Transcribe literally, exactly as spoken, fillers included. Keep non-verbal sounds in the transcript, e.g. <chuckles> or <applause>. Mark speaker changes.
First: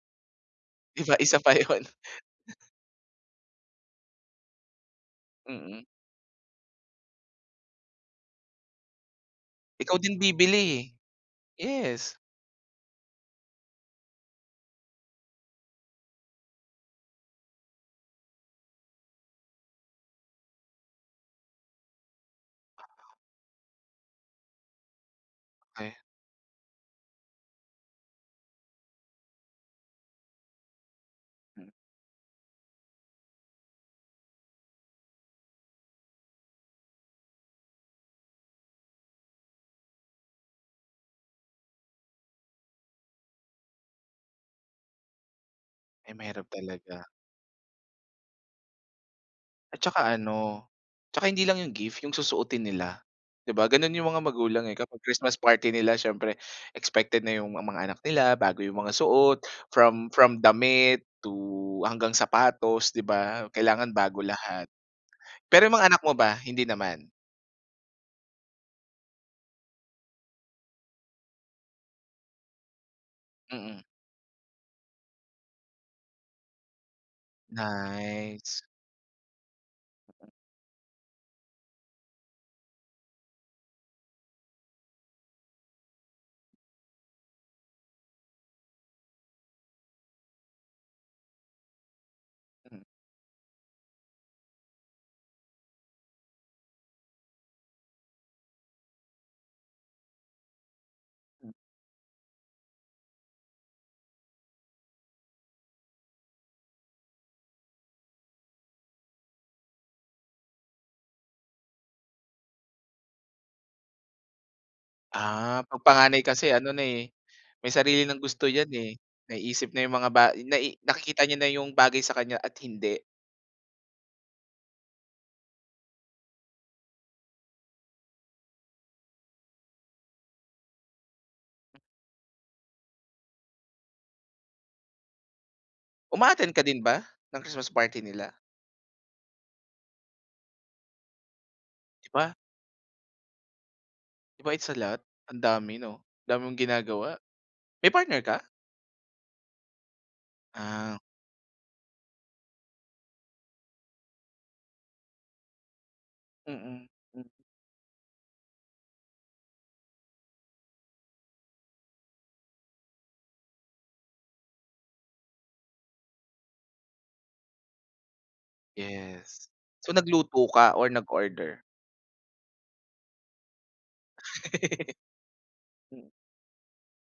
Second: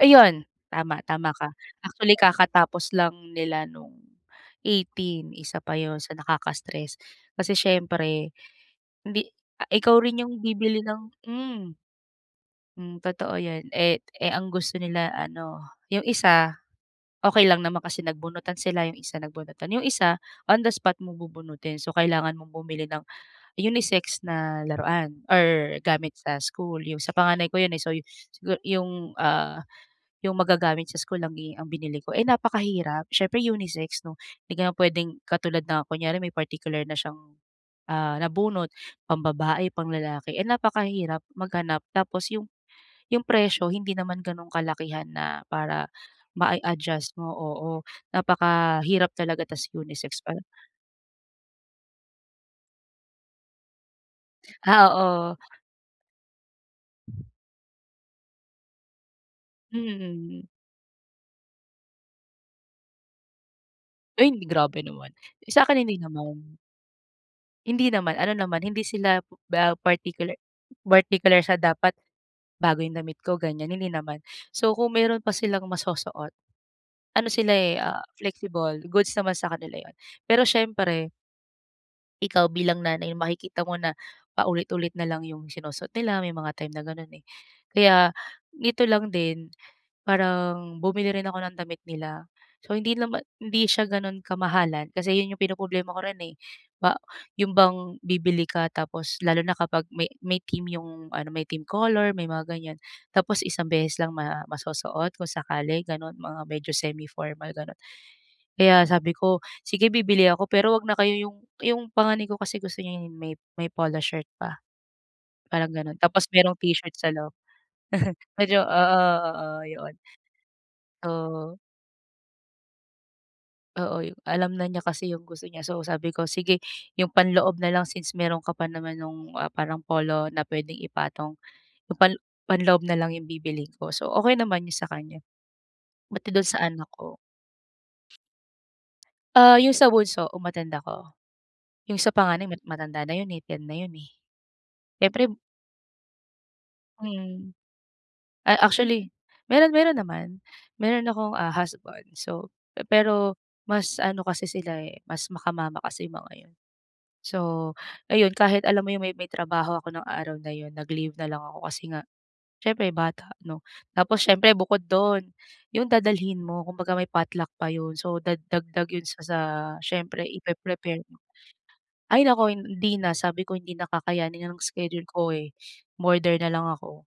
Speaker 1: Ayun! Tama,
Speaker 2: 'Di ba,
Speaker 1: tama
Speaker 2: isa
Speaker 1: ka.
Speaker 2: pa yun. <chuckles>
Speaker 1: Actually, kakatapos lang nila nung eighteen. Isa pa
Speaker 2: Mm.
Speaker 1: yun sa nakaka-stress, kasi siyempre hindi a
Speaker 2: Ikaw
Speaker 1: ikaw
Speaker 2: din
Speaker 1: rin yung
Speaker 2: bibili eh.
Speaker 1: bibili ng hmm.
Speaker 2: Yes.
Speaker 1: Hmm, totoo yan. Eh eh, ang gusto nila ano, yung isa, okey lang naman kasi nagbunutan sila, yung isa nagbunutan. Yung isa, on the spot mo bubunutin. So, kailangan mong bumili ng unisex na laruan or
Speaker 2: Ay.
Speaker 1: gamit sa school, yung sa panganay ko yun eh. So, yu sigu yung, ah, yung magagamit sa school lang i
Speaker 2: Mm.
Speaker 1: ang binili ko. Eh, napakahirap. Siyempre unisex 'no. Hindi ka naman pwedeng katulad na kunyare may particular na siyang, ah, nabunot, pambabae, panglalaki, eh napakahirap maghanap. Tapos yung yung presyo hindi naman ganun kalakihan na para
Speaker 2: Ay, mahirap talaga.
Speaker 1: mai-adjust mo oo. Napakahirap talaga tapos
Speaker 2: At tsaka
Speaker 1: unisex pa.
Speaker 2: ano, tsaka hindi lang yung gift yung susuotin nila. Di ba ganun yung mga magulang eh.
Speaker 1: Ah,
Speaker 2: Kapag
Speaker 1: oo.
Speaker 2: Christmas party nila siyempre expected na yung ma mga anak nila bago yung mga suot,
Speaker 1: Mm,
Speaker 2: from from
Speaker 1: hmm.
Speaker 2: damit to hanggang sapatos, 'di ba, kailangan bago
Speaker 1: Ay, hindi
Speaker 2: lahat.
Speaker 1: grabe naman.
Speaker 2: Pero yung
Speaker 1: Sa'kin
Speaker 2: mga
Speaker 1: hindi
Speaker 2: anak mo ba,
Speaker 1: naman.
Speaker 2: hindi naman?
Speaker 1: Hindi naman, ano naman, hindi sila ba partikular bartikular sa "Dapat bago yung damit ko," ganyan.
Speaker 2: Mm.
Speaker 1: Hindi naman. So, kung meron pa silang masusuot, ano sila eh, ah,
Speaker 2: Nice.
Speaker 1: flexible. Goods naman sa kanila yun. Pero siyempre ikaw bilang nanay, makikita mo na paulit-ulit na lang yung sinusuot nila, may mga time na gano'n eh. Kaya nito lang din, parang bumili rin ako ng damit nila. So,
Speaker 2: Mm.
Speaker 1: hindi naman hindi siya gano'n kamahalan, kasi yun yung pinoproblema ko rin eh. Ba yun bang bibili ka tapos lalo na kapag may may theme yung ano, may
Speaker 2: Mm.
Speaker 1: theme color, may mga ganyan. Tapos isang beses lang ma masusuot kung sakali, gano'n, mga medyo semi-formal, ganun. Kaya sabi ko, sige bibili ako pero wag na kayo yung yung panganay ko kasi gusto niya may polo shirt pa,
Speaker 2: Ah,
Speaker 1: parang
Speaker 2: 'pag
Speaker 1: ganun.
Speaker 2: panganay
Speaker 1: Tapos
Speaker 2: kasi
Speaker 1: merong
Speaker 2: ano na
Speaker 1: t-shirt
Speaker 2: eh,
Speaker 1: sa loob.
Speaker 2: may sarili ng
Speaker 1: <chuckles>
Speaker 2: gusto
Speaker 1: Medyo
Speaker 2: yan eh.
Speaker 1: oo-oo,
Speaker 2: Naiisip na yung
Speaker 1: yun.
Speaker 2: mga ba nai nakikita niya na
Speaker 1: Oo.
Speaker 2: yung bagay sa kanya at hindi.
Speaker 1: Oo, yung alam na niya kasi yung gusto niya. So, sabi ko, "Sige yung panloob na lang, since meron ka pa naman nung, ah, parang polo na pwedeng ipatong. Yung pan panloob na lang yung bibilhin ko." So okey naman yung sa kanya. Buti dun
Speaker 2: Uma-attend ka
Speaker 1: sa
Speaker 2: din
Speaker 1: anak
Speaker 2: ba,
Speaker 1: ko
Speaker 2: ng Christmas party nila?
Speaker 1: Ah, yung sa bunso um-attend ako. Yung
Speaker 2: 'Di
Speaker 1: sa
Speaker 2: ba?
Speaker 1: panganay, mat matanda na yun eh, ten na yun eh.
Speaker 2: 'Di ba, it's a lot?
Speaker 1: Eh prib
Speaker 2: Ang dami 'no, dami mong ginagawa.
Speaker 1: Mm.
Speaker 2: May partner ka?
Speaker 1: A actually, meron meron naman.
Speaker 2: Ah.
Speaker 1: Meron akong, ah, husband. So, pe-pero mas ano kasi sila eh, mas maka-mama kasi yung mga yun.
Speaker 2: Mm. Hmm.
Speaker 1: So, ayun kahit alam mo yung may may trabaho ako nung araw na yun, nag-leave na lang ako kasi nga, siyempre bata 'no. Tapos siyempre bukod dun, yung dadalhin mo, kumbaga may potluck pa yun, so dagdag yun sa sa
Speaker 2: Yes. So,
Speaker 1: syempre
Speaker 2: nagluto ka or
Speaker 1: ipre-prepare mo.
Speaker 2: nag-order?
Speaker 1: Ay naku! Hindi na, sabi ko, "Hindi na kakayanin ng schedule ko eh".
Speaker 2: Mm.
Speaker 1: Umorder nalang ako.